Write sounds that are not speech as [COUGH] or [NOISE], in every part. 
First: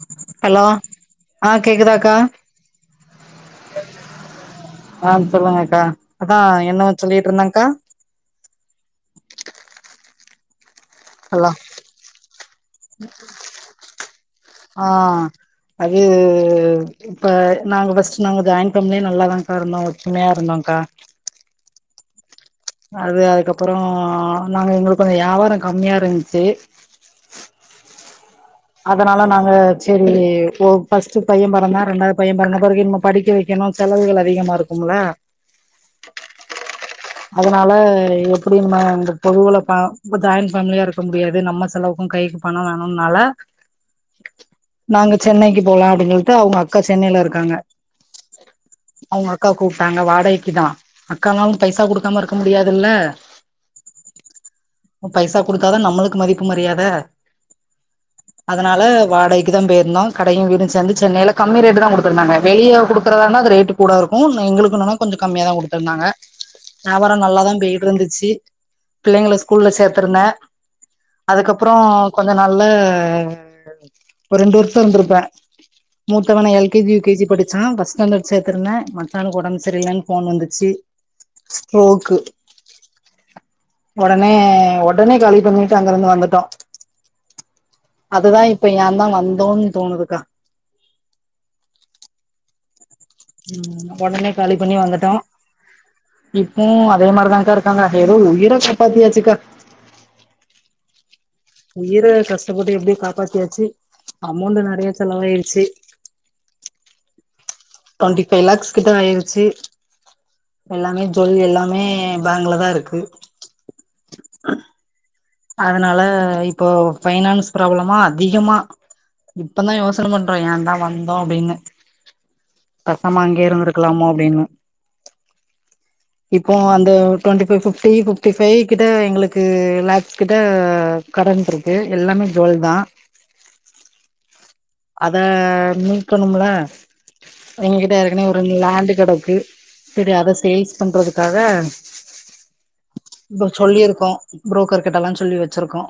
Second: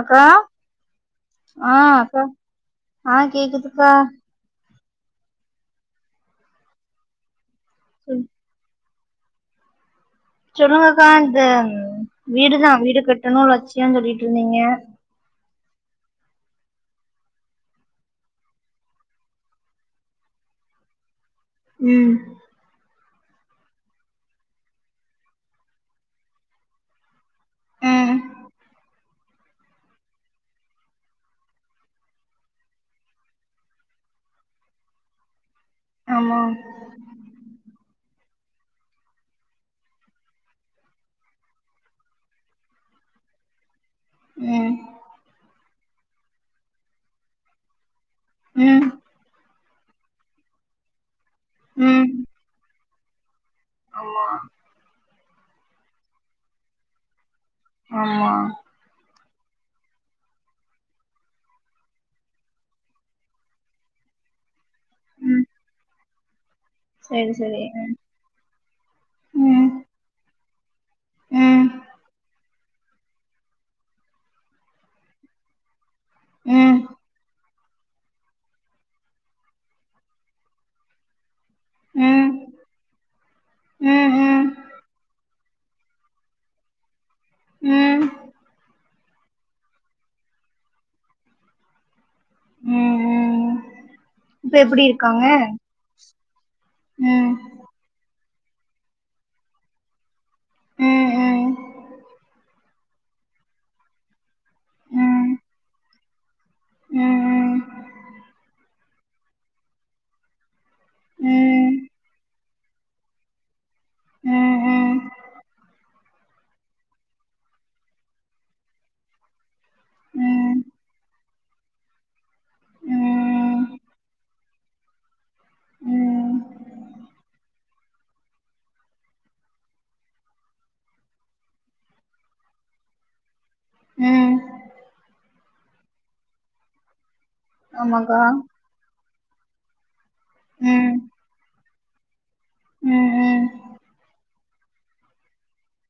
அக்கா ஹலோ ஆ அ கேக்குதாக்கா அக்கா அ கேக்குதுக்கா அ சொல்லுங்கக்கா அக்கா என்னவோ சொல்லிட்டு இருந்தக்கா சொல் சொல்லுங்கக்கா இந்த ஹலோ வீடுதா வீடு கட்டனு லட்சியோ சொல்லிட்டு இருந்தீங்க அ அது இப்ப நாங்க ஃபர்ஸ்ட் நாங்க ஜாயின் ஃபேமிலியா நல்லா தா கா இருந்தோ ஒத்துமையா இருந்தோக்கா ம் அது அதுக்கப்றோ நாங்க எங்களுக்கு கொஞ்சோ வியாபாரோ கம்மியா இருந்ச்சி அ அதனால நாங்க செரி ஓ ஃபர்ஸ்ட்டு பைய பெறந்தா ரெண்டாவது பைய பொறந்த பெறகு இனிம படிக்க வைக் எனா செலவுகள் அதிகமா இருக்குமுள்ள ஆமா அதனால எப்டி நம்ம இந்த பொதுவுல ப ஜாயிண்ட் ஃபேமிலியா இருக்க முடியாது நம்ம செலவுக்கு கை பணோ வேணுனால ம் நாங்க சென்னைக்கு போலா அப்டின்னு சொல்ட்டு அவுங்க அக்கா சென்னையில இருக்காங்க ம் அவுங்க அக்கா கூப்ட்டாங்க வாடகைக்கு தா அக்கானாலு பைசா குடுக்காம இருக்க முடியாதுல்ல ஆம்மா பைசா குடுத்தாதா நம்ளுக்கு மதிப்பு மரியாத ஆம்மா அதனால வாடகைக்கு தா போயிருந்தோ கடயு வீடு சேந்து சென்னைல கம்மி ரேட்டு தா குடுத்துருந்தாங்க வெளிய குடுக்குறதானா அது ரேட்டு கூட இருக்கோ எங்ளுக்னனே கொஞ்ச ம் கம்மியா தா குடுத்துருந்தாங்க வியாபாரோ சரி நல்லாதா சரி போயிட்டு இருந்துச்சு பிள்ளைங்கள ம் ஸ்கூல்ல சேத்திருந்தே ம் அதுக்கப்றோ கொஞ்ச நாள்ல ஒரு ரெண்டு வருஷோ இருந்திருப்ப மூத்தவன எல் ம் K G U K G படிச்சா ஃபர்ஸ்ட் ஸ்டாண்டர்ட் சேத்துருந்தே மச்சானுக்கு ஒடம் சரியில்லனு ஃபோன் வந்துச்சி ம் ஸ்ட்ரோக்கு ம் ஒடனே ம் ஒடனே காலி பண்ணி ட்டு அங்கிருந்து வந்துட்டோ ம் அதுதா இப்ப ஏ தா வந்தோன் தோணுதுக்கா ம் ம் ஒடனே இப்ப காலி பண்ணி எப்டி வந்துட்டோ இருக்காங்க இப்பவு அதே ம் மாதிரி தாக்கா இரு க்காங்க ஏதோ உயிர காப்பாத்தி ஆச்சிக்கா ம் ம் உயிர கஷ்டப்பட்டு எப்டியோ காப்பாத்தியாச்சு அமௌண்ட்டு நறைய ம் செலவாயிருச்சு ம் ம் இப்ப ஃபை லாக்ஸ் கிட்ட ஆயிருச்சி எல்லாமே ஜொல் எல்லாமே பேங்ல தா இருக்கு ம் ம் அதனால இப்போ பைனான்ஸ் ப்ராப்ளமா அதிகமா இப்பதா யோசன பண்றோ ம் ஏந்தா வந்தோ அப்டின்னு பேசாம அங்கயே ம் இருந்திருக்கலாமோ அப்டின்னு ம் இப்போவ் வந்து twenty five fifty D five கிட்ட எங்ளுக்கு லேக்ஸ் கிட்ட கடன் இருக்கு எல்லாமே ஜுவல் தா ம் அத மீட்கணும்ல எங்கிட்ட ஆமாக்கா ஏற்கனே ஒரு லேண்டுகெடக்கு செரி அத சேல்ஸ் ம் பண்றதுக்காக ம் இப்போ ம் சொல்லிருக்கோ புரோக்கர் கிட்டல்லா சொல்லி வெச்சிருக்கோ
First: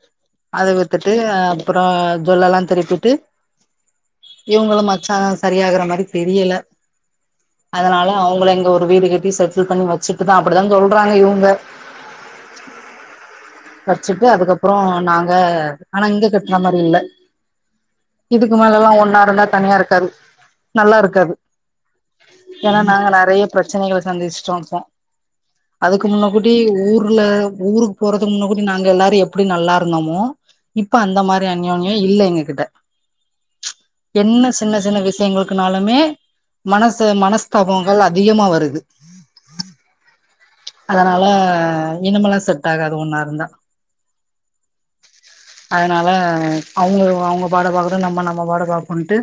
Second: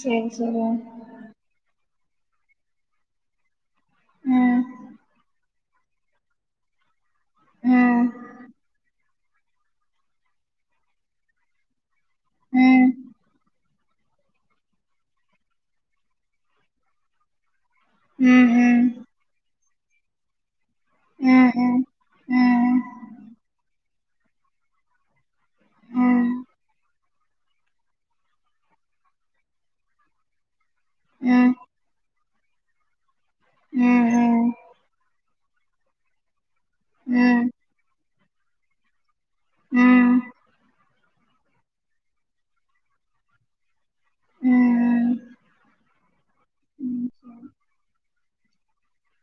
சேரி சேரி அது வித்துட் டு அப்றோ ஜுவல்லல்லா திரிப்பிட்டு ம் இவங்ளு மச்சா சரியாகற மாரி தெரியல ம் அதனால அவங்கள இங்க ஒரு வீடு கட்டி செட்டில் பண்ணி வச்சுட் டுத்தா அப்டித்தா சொல்றாங்க இவுங்க ம் வச்சிட்டு அதுக்கப்றோ நாங்க ஆனா இங்க கட்ற மாரி இல்ல ம் இதுக்கு மேலல்லா ம் ஒன்னா இருந்தா தனியா இருக்காது நல்லா இருக்காது ம் ம் ம் ஏனா நாங்க நெறைய பிரச்சனைகள் சந்திச்சிட்ருக்கோ அதுக்கு முன்ன ம் கூடி ஊர்ல ஊருக்கு போறதுக்கு முன்ன கூடி நாங்க எல்லாரு எப்டி நல்லா இருந்தோமோ இப்ப அந்த மாரி ம் அன்யோன்யோ இல்ல எங்ககிட்ட ம் ம் ம் ம் என்ன சின்ன சின்ன விஷ்யங்களுக்குனாலுமே மனசு மனஸ்தாப ங்கள் அதிகமா வருது அதனால இனமெல்லா செட் ஆகாது ஒன்னா இருந்தா ம் ம் அதனால அவங்க அவங்க பாட பாக்கட்டு நம்ம நம்ம பாட பாகனுன்ட்டு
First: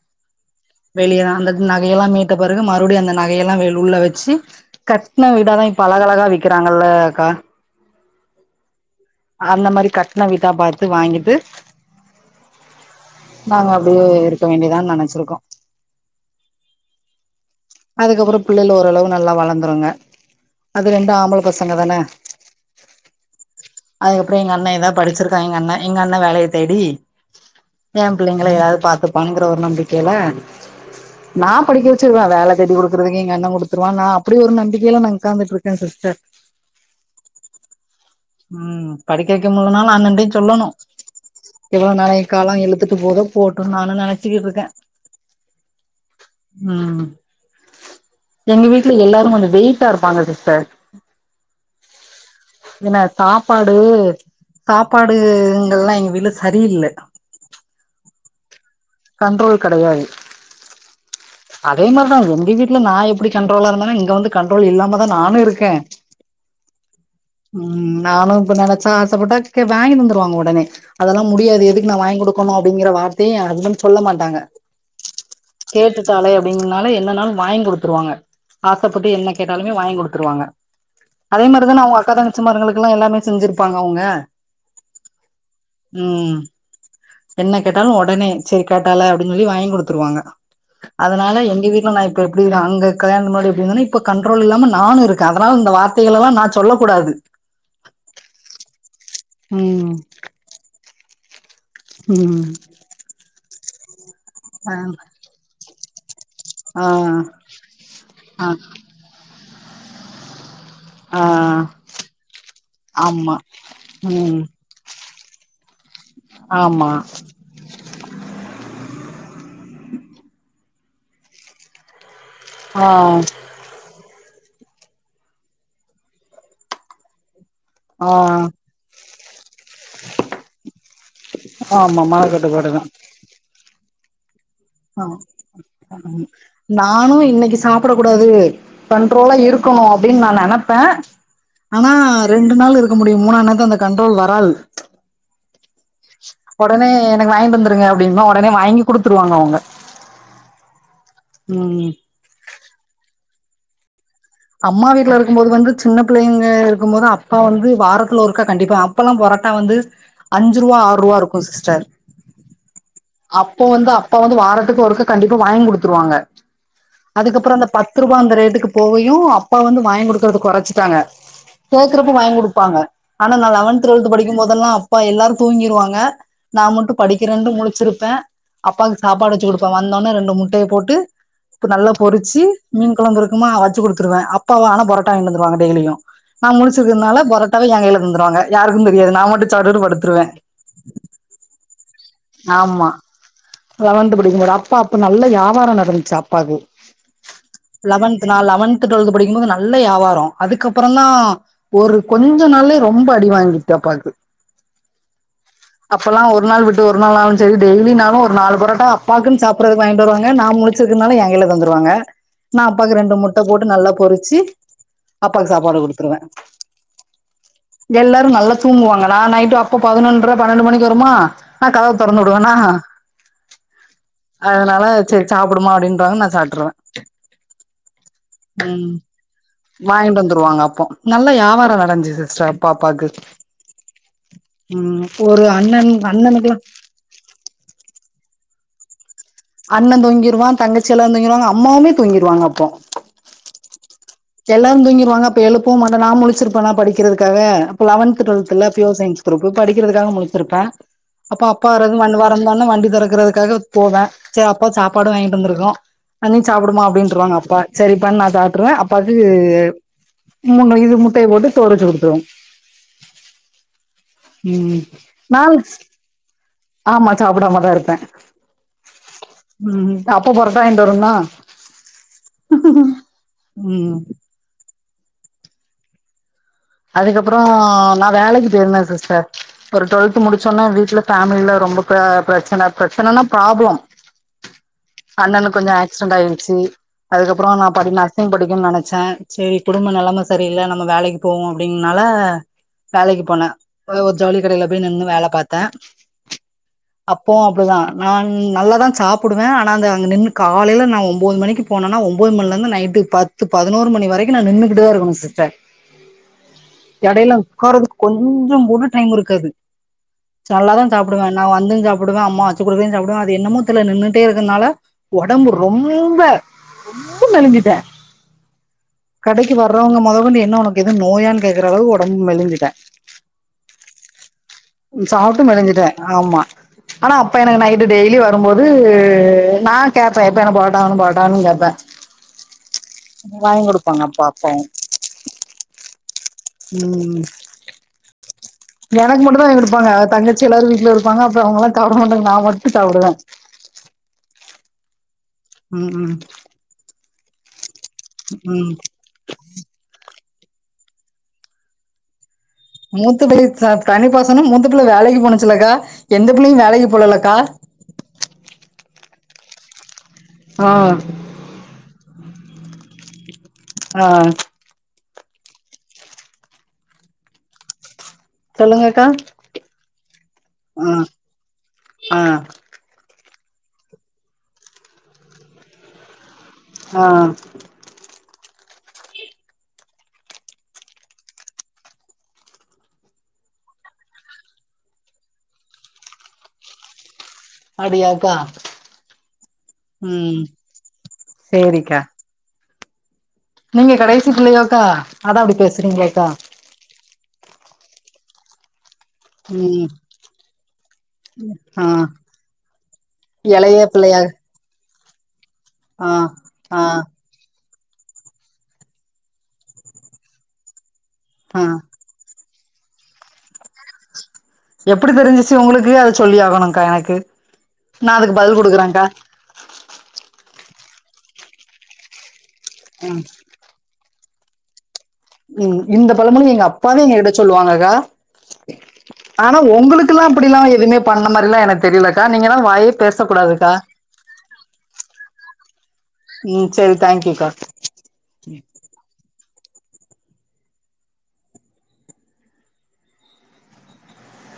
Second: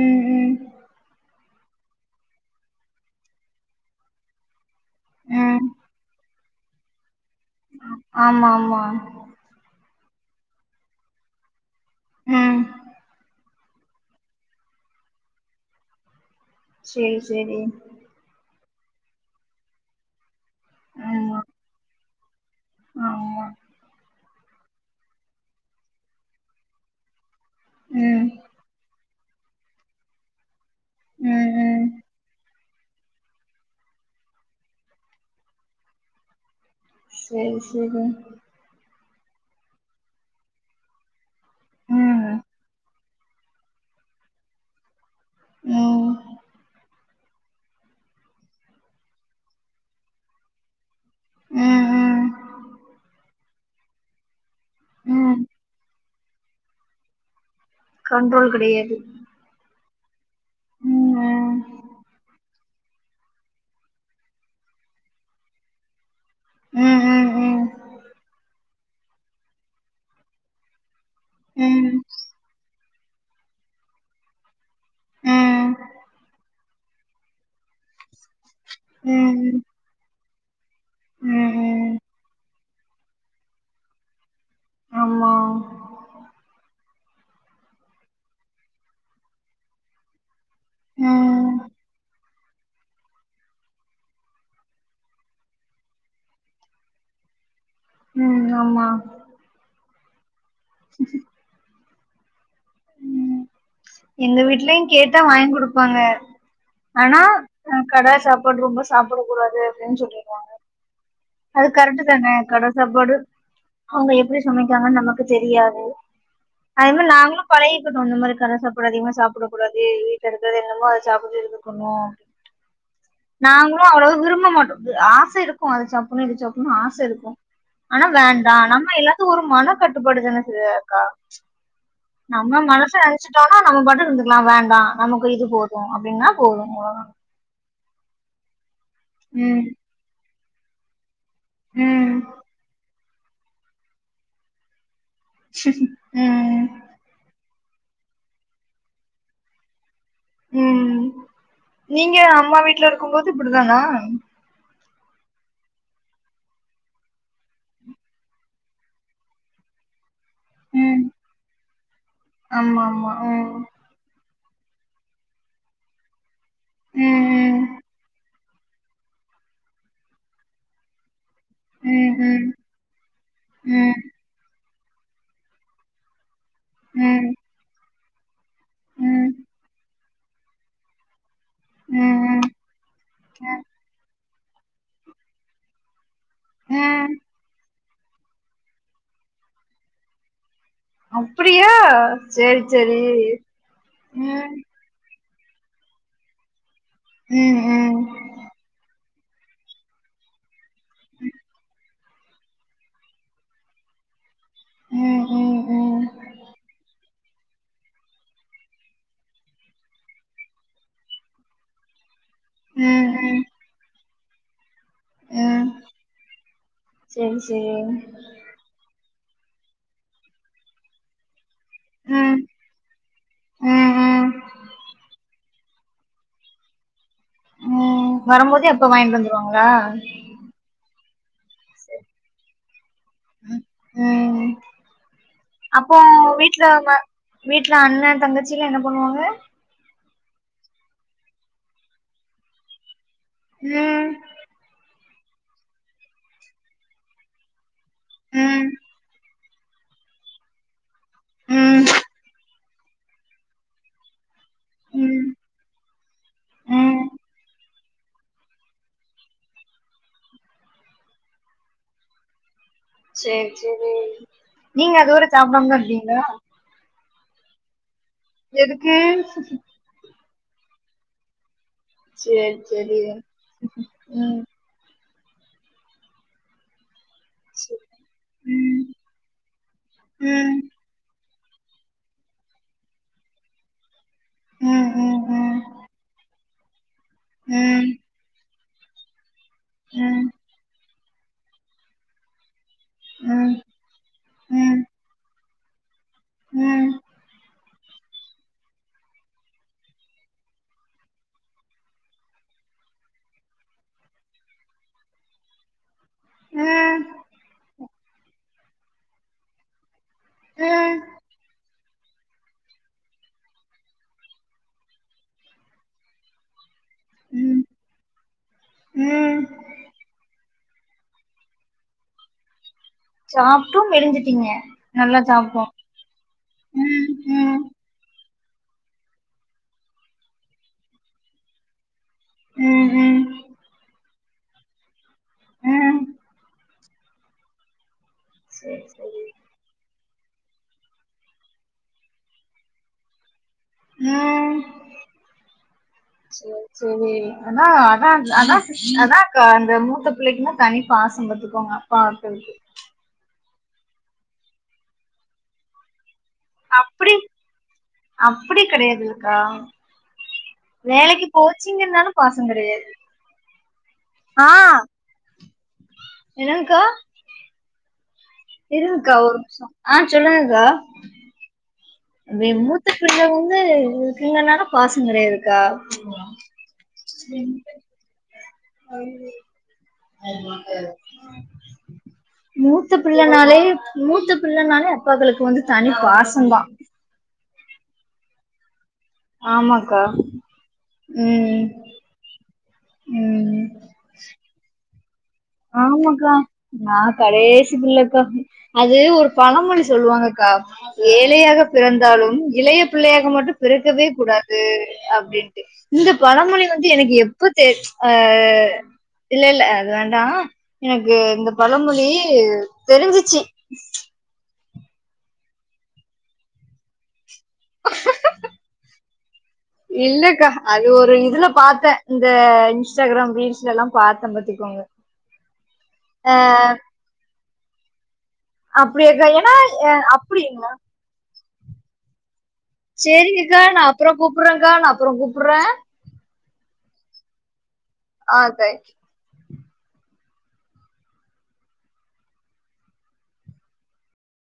ம் வெளியேதா அந்த நகையெல்லா மீட்ட பிறகு மறுபடியு அந்த நகையெல்லா உள்ள வச்சு கட்ன வீட தா ம் இப்ப அழகழகா விக் கிறாங்களக்கா ஆமா ஆமா அந்த மாரி கட்ன வீடா பாத்து வாங்கிட்டு ம் நாங்க அப்டியே இருக்க வேண்டியதான் நெனச்சிருக்கோ சேரி சேரி அதுக்கப்றோ பிள்ளைல ஓரளவு நல்லா வளர்ந்துருங்க அது ரெண்டும் ஆமா ஆம்பள பசங்க தான ஆமா அதுக்கப்றோ எங்க அண்ணே எதா படிச்சிருக்கா எங்க அண்ணே எங்க அண்ணே வேலைய தேடி ஏ ம் பிள்ளைங்கள யாராது பாத்துப்பாங்குற ஒரு நம்பிக்கையில ம் நா ம் படிக்க வச்சிருவே வேல தேடி குடுக்குறக்கு எங்கண்ணே குடுத்துருவா நா அப்டி ஒரு நம்பிக்கையில நா உக்காந்துட்ருக்கே சிஸ்டர் சேரி சேரி ம் படிக்க வைக்க முல்லனாலு அண்ணன்டையு சொல்லணு எவ்ளோ நெறைய ம் காலம் இழுத்துட்டு போதோ போட்டுர்லான்னு நெனச்சிட்ருக்கே ம் ம் எங்க வீட்ல எல்லாரு கொஞ்ச வெயிட்டா இருப்பாங்க சிஸ்டர் ம் ம் ஏன்னா சாப்பாடு ம் சாப்பாடுங்கல்லா எங்க வீட்ல சரியில்ல கண்ட்ரோல் கெடையாது கண்ட்ரோல் கெடையாது ம் அதே மாரிதா எங்க வீட்ல நா எப்டி கண்ட்ரோலா இருந்தோனோ இங்க வந்து கண்ட்ரோல் இல்லாம தா நானு இருக்கே ம் ம் ம் நானும் இப்ப நெனச்சா ஆசப்பட்டா வாங்கிட்டு வந்துருவாங்க ஒடனே அதெல்லா முடியாது எதுக்கு ம் நா வாங்கி குடு ருக்கணும் அப்டிங்கிற வார்த்தையே ஏ ஹஸ்பண்ட் சொல்ல மாட்டாங்க ம் கேட்டுட்டாலே வேணுன்னாலும் என்னாலும் வாங்கி குடுத்துருவாங்க ஆசப்பட்டு என்ன ம் ம் கேட்டாலுமே வாங்கி குடுத்துருவாங்க அதே மாரிதான ம் அவங்க அக்கா தங்கச்சி மார்ங்களுக்கெல்லா எல்லாமே செஞ்சிருப்பாங்க அவங்க ஆமா ம் என்ன கேட்டாலும் ஒடனே சரி கேட்டாளே அப்டின்னு சொல்லி வாங்கி குடுத்துருவாங்க அதனால ம் எங்க வீட்ல நா இப்ப எப்டி அங்க கல்யாண முன்னாடி எப்டி இருந்தானோ இப்ப கன்றோல் இல்லாம நானும் இருக்கே அதனால இந்த வார்த்தைகளல்லா நா சொல்ல கூடாது ம் ஆமா ம் ச ம் ம் எங்க ஆ வீட்லயும் கேட்டா வாங்கி குடுப்பாங்க ஆ ஆனா கட ஆ சாப்பாடு ரொம்ப சாப்பிட கூடாது அப்டின்னு சொல்லிருவாங்க ஆ அது கரெக்ட் தான கட சாப்பாடு ஆமா அவங்க எப்டி ம் சமைக் க்ராங்கன்னு நமக்கு தெரியாது ஆமா அதே மாரி நாங்களும் பழகிக்கட்டோ அந்த மாரி கட சாப்பாடு அதிகமா சாப்பிடக்கூடாது வீட்டுல இருக்கிறது என்னமோ அத சப்பிட்டு இருக்கணு ஆ நாங்களும் அவ்வளவு விரும்ப மாட்டோ ஆச இருக்கும் அத சாப்புணும் இத சாப்புணுன்னு ஆச இருக்கும் ஆனா ஆ வேண்டா நம்ம எல்லாத்தும் ஒரு மன கட்டுப்பாடு தான ஸ் அக்கா ஆமாமா நம்ம மனசுல நெச்சுட்டோனா நம்ம பாட்டுட்டு இருந்துக்கலா வேண் ஆ அவ்ளோதா நானும் இன்னிக்கு சாப் ப்படக்க கூடாது கண்ட்ரோலா ம் இருக்கணும் அப்டின்னு நா நெனப்பே ஆனா ம் ரெண்டு நாள் இருக்க முடியும் மூனா நாளு அந்த கண்ட்ரோல் வராது ம் ஒடனே எனக்கு வாங்கிட்டு வந்துருங்க அப்படிம்பா ஒடனே வாங்கி குடுத்துருவாங்க அவங்க ம் ம் நீங்க அம்மா வீட்ல இருக்கும்போது இப்டிதானா அம்மா வீட்ல இருக்கும்போது வந்து சின்ன பிள்ளைங்க இருக்கும் போது அப்பா வந்து வாரத்துல ஒருக்கா கண்டிப்பா அப்பெல்லாம் பரோட்டா வந்து அஞ்சு ரூவா ஆர் ம் ரூவா இருக்கும் சிஸ்டர் ஆமா ஆமா அப்போ வந்து அப்ப வந்து வாரத்துக்கு ஒருக்கா கண்டிப்பா வாங்கி குடுத்துருவாங்க ம் அதுக்கப்புறம் அந்த பத்து ரூபா அந்த ரேட்டுக்கு போய் யு அப்பா வந்து வாங்கி குடுக்கறத கொறச்சிட்டாங்க கேக்குறப்ப ம் ம் வாங்கி ம் குடுப்பாங்க ஆனா நா லெவன்த் ம் டுவெல்த் படிக்கும்போதெல்லாம் அப்பா எல்லாரும் தூங்கிருவாங்க நா மட்டு ம் படிக்கிறேன்னு முழிச்சிருப்பே அப்பாவுக்கு ம் ம் சாப்பாடு வச்சு கொடுப்பே வந்தோனே ரெண்டு முட்டய போட்டு இப்ப நல்லா ம் பொறிச்சு ம் மீன் கொழம்பு இருக்குமா வச்சு குடுத்துருவே அப்பாவா ஆனா புரோட்டா வாங்கிண்டு வந்துருவாங்க டெய்லியு நா ம் முழிச்சிருக்கதுனால பொரோட்டாவ ஏங் கையில தந்துருவாங்க யாருக்கும் தெரியாது நா மட்டும் சாப்டுட்டுப் படுத்துருவே அப்பிடியா சேரி ஆமா சேரி லெவன்த் படிக்கும்போது ம் அப்பா அப்ப நல்ல வியாபாரம் நடந்துச்சு அப்பாக்கு ம் ம் லெவன்த் நான் லெவன்த் டுவெல்த் படிக்கும்போது நல்ல வியாபாரம் அதுக்க அப்புறம் தா ஒரு கொஞ்ச நாள்லே ரொம்ப அடி வாங்கிட்டு அப்பாக்கு ம் ம் ம் அப்பல்லா ஒரு நாள் விட்டு என்னானாலும் சேரி டெய்லினாலும் ஒரு நாலு பொரட்டா அப்பாக்குன் சாப்பறதுக்கு வாங்ட்டு வருவாங்க நா முழிச்சிருக்கதுனால ஏ கையில தந்துருவாங்க நா அப்பாக்கு ம் ரெண்டு முட்ட ம் போட்டு நல்லா பொறிச்சு அப்பாக்கு ம் சாப்பாடு குடுத்துருவே சேரி சேரி எல்லாரும் நல்லா தூங்குவாங்க நா நைட்டு அப்பா பதினொன்ற பன்னெண்டு மணிக்கு வருமா நா கதவ தொறந்து ம் விடுவேனா ம் ம் அதனால சரி சாப்புடும்மா அப்டிம்பாங்க நா சாப்ட்ருவே ம் வரும்போதே அப்ப ம் வாங்கிட்டு வந்துருவாங்களா வாங்கிட்டு வந்துருவாங்க அப்போ நல்லா யாவாரம் நடந்துச்சு சிஸ்டர் அப்ப அப்பாக்கு ம் ம் ஒரு அண்ணன் அண்ணனுக்குல்லா லாம வீட்ல அண்ணன் தங்கச்சியெல்லாம் என்ன பண்ணுவாங்க அண்ணன் தூங்கிருவா தங்கச்சி எல்லாரு தூங்கிருவாங்க அம்மாவுமே தூங்கிருவாங்க அப்போ ம் எல்லாரு தூங்கிருவாங்க அப்ப எழுப்பவு மாட்ட நா முழிச்சிருப்பேனா படிக்கிறதுக்காக அப்ப லவன்த் டுவெல்த் இல்ல ம் பியோர் சயின்ஸ் குரூப்பு படிக்கிறதுக்காக முழிச்சிருப்பே அப்போ அப்பா ம் வர்றது வண் வரந்தோன வண்டி தொறக்கறதுக்காக போவே ச அப்பா சாப்பாடு ம் வாங்கிட்டு வந்துருக்கு அத நீ சாப்பிடுமா ம் அப்டின்ட்ருவாங்க அப்பா சரிப்பான் நா சாப்ட்டுருவே அப் பாக்கு மூன் மணிக்குது முட்டைய போட்டு சோறு வச்சு கொடுத்ருவோ சேரி சேரி ம் நீங்க அது வர சாப்பிடாமத்தா இருப்பீங்களா ஆம்மா ச்சாப்பிடாம தா இருப்பே எதுக்கு அப்பா புரோட்டா வாங்கிட்டு வரும்னு சேரி சேரி ம் அதுக்கப்புற நா வேலைக்கு போயிருந்தே ம் சிஸ்டர் ஒரு டுவல்த் ம் முடிச்சோன்ன வீட்ல ஃபேமிலில ரொம்ப பிரச்சன பிரச்சன்னா ப்ராப்ள ம் அண்ணனுக் ம் கொஞ்ச ஆக்சிடென்ட் ஆயிடுச்சு அதுக்கப்புற நா ம் படி படிக்கும்னு நெனைச்சே சேரி குடும்ப நெலைம ம் சரியில்ல நம்ம வேலைக்கு போவோ அப்டின்னால வேலைக்கு போனே ம் ஒரு ஜவுளி ம் கடையில ம் போய் நின்னு வேல பாத்தே ம் அப்போவு அப்டிதா நா நல்லா தா சாப்புடுவே ஆனா அந்த அங்க நின்னு காலையில நா ஒன்பது மணிக்கு போனேனா ஒன்பது மணிலேருந்து நைட்டு பத் த்து பதினொரு மணி வரைக்கு நா நின்னுகிட்டுதா இருக்கணு சிஸ்டர் எடையில உக்காறதுக்கு கொஞ்சோ கூட டைம் இருக்காது ம் செல்லதா ம் சாப்புடுவ நா வந்து சாப் புடுவ அம்மா வச்சு குடுக்கறதயு சாப்புடுவோ அது என்னமோ தெர்ல நின்னுட்டே இருக்கறனால ஒடம்பு ரொம்ப ம் மெலிஞ்சிட்ட ம் கடைக்கு வர்றவங்க மொதக்கொண்டு என்ன உனக்கு எது நோயான் கேக்கற அளவு ஒடம்பு மெலிஞ்சிட்ட சாப்ட்டு மெலிஞ்சிட்டீங்க நல்லா சாப்ட்டு சாப்ட்டோ மெலிஞ்சிட்ட ஆமா ம் அனா அப்ப ம் எனக்கு நா டு டெய்லி வரும்போது நா கேப்பே எப்ப எனக்கு புரோட்டா வேணு புரோட்டாவேணுன் கேப்பே ம் ம் [UNINTELLIGIBLE] குடுப்பாங்க பாப்போ ம் ம் [INAUDIBLE] எனக்கு மட்டு தா எடுப்பாங்க தங்கச்சி எல்லாரு வீட்ல இருப்பங்க அப்பறோ அவங்கல்லா சாப்பட மாட்டாங்க நா மட்டு சாப்புடுவ ம் ம் ம் செரி அனா அனா அனா ம் அனா கா அந்த மூத்த பிள்ளைக்குன்னா தனி பாசோ பத்துக்கோங்க அப்பாக்களுக்கு மூத்தபிள்ளய த தனிப்பாசன மூத்த பிள்ள வேலைக்கு போனுச்சுல்லக்கா எந்த பிள்ளையு வேலைக்கு அப்டி போலயில்லக்கா அப்டி கெடையாதுக்கா ஆ வேலைக்கு போச்சிங்கநாலு பாச கெடையாது ஆ என்னங்க்கா சொல்லுங்கக்கா இருங்ககா ஒரு நிம்ஷா ஆ சொல்லுங்கக்கா ஆ ஆ அப்ப ஏ மூத்த பிள்ள வந்து இருக்குங்கனால பாசோ கெடையாதுக்கா ஆ [INAUDIBLE] மூத்த பிள்ளனாலே மூத்த பிள்ளனாலே அப்பாக்களுக்கு வந்து தனி பாசந்தா அடியாக்கா ஆமாக்கா ம் சேரிக்கா ம் ம் நீங்க கடைசி பிள்ளையாக்கா ஆமாக்கா நா கடைசி பிள்ளக்கா அது ஒரு பழமொழி ம் சொல்லுவாங்கக்கா ஏழயாக ஆ பிறந்தாலு இளைய பிள்ளையாக மட்டு எளைய பிறக்கவே பிள்ளையா கூடாது அப்டின் ஆ இந்த பழமொழி ஆ வந்து எனக்கு எப்ப தெ ஆ இல்லல்ல அது வேண்டா எனக்கு இந்த ஆ பழமொழி தெரிஞ்சிச்சி எப்படி தெரிஞ்சிச்சு உங்களுக்கு அது சொல்லி ஆகணுங்க்கா எனக்கு நா அதுக்கு பதில் குடுக்கறங்க்கா இல்லக்கா அது ஒரு இதுல பாத்த இந்த ம் இன்ஸ்டாகிராம் ரீல்ஸ்ல எல்லா பாத்த பத்துக்கோங்க ம் இந்த பழமொழி எங்க அப்பாவே எங்க கிட்ட சொல்லுவாங்கக்கா அப்டியாக்கா ஏன்னா அனா உங்களுக்குல்லா அப்படிலா அப்டிங்களா எதுவுமே பண்ண மாறிலா எனக்கு தெரிலக்கா நீங்கனா வாயே பேசக்கூடாதுக்கா அப்பறோ கூப்பற்றகா நா அப்பறோ கூப்பற்ற ம் சேரி தேங்க்யூக்கா ஆ தேங்க் [INAUDIBLE]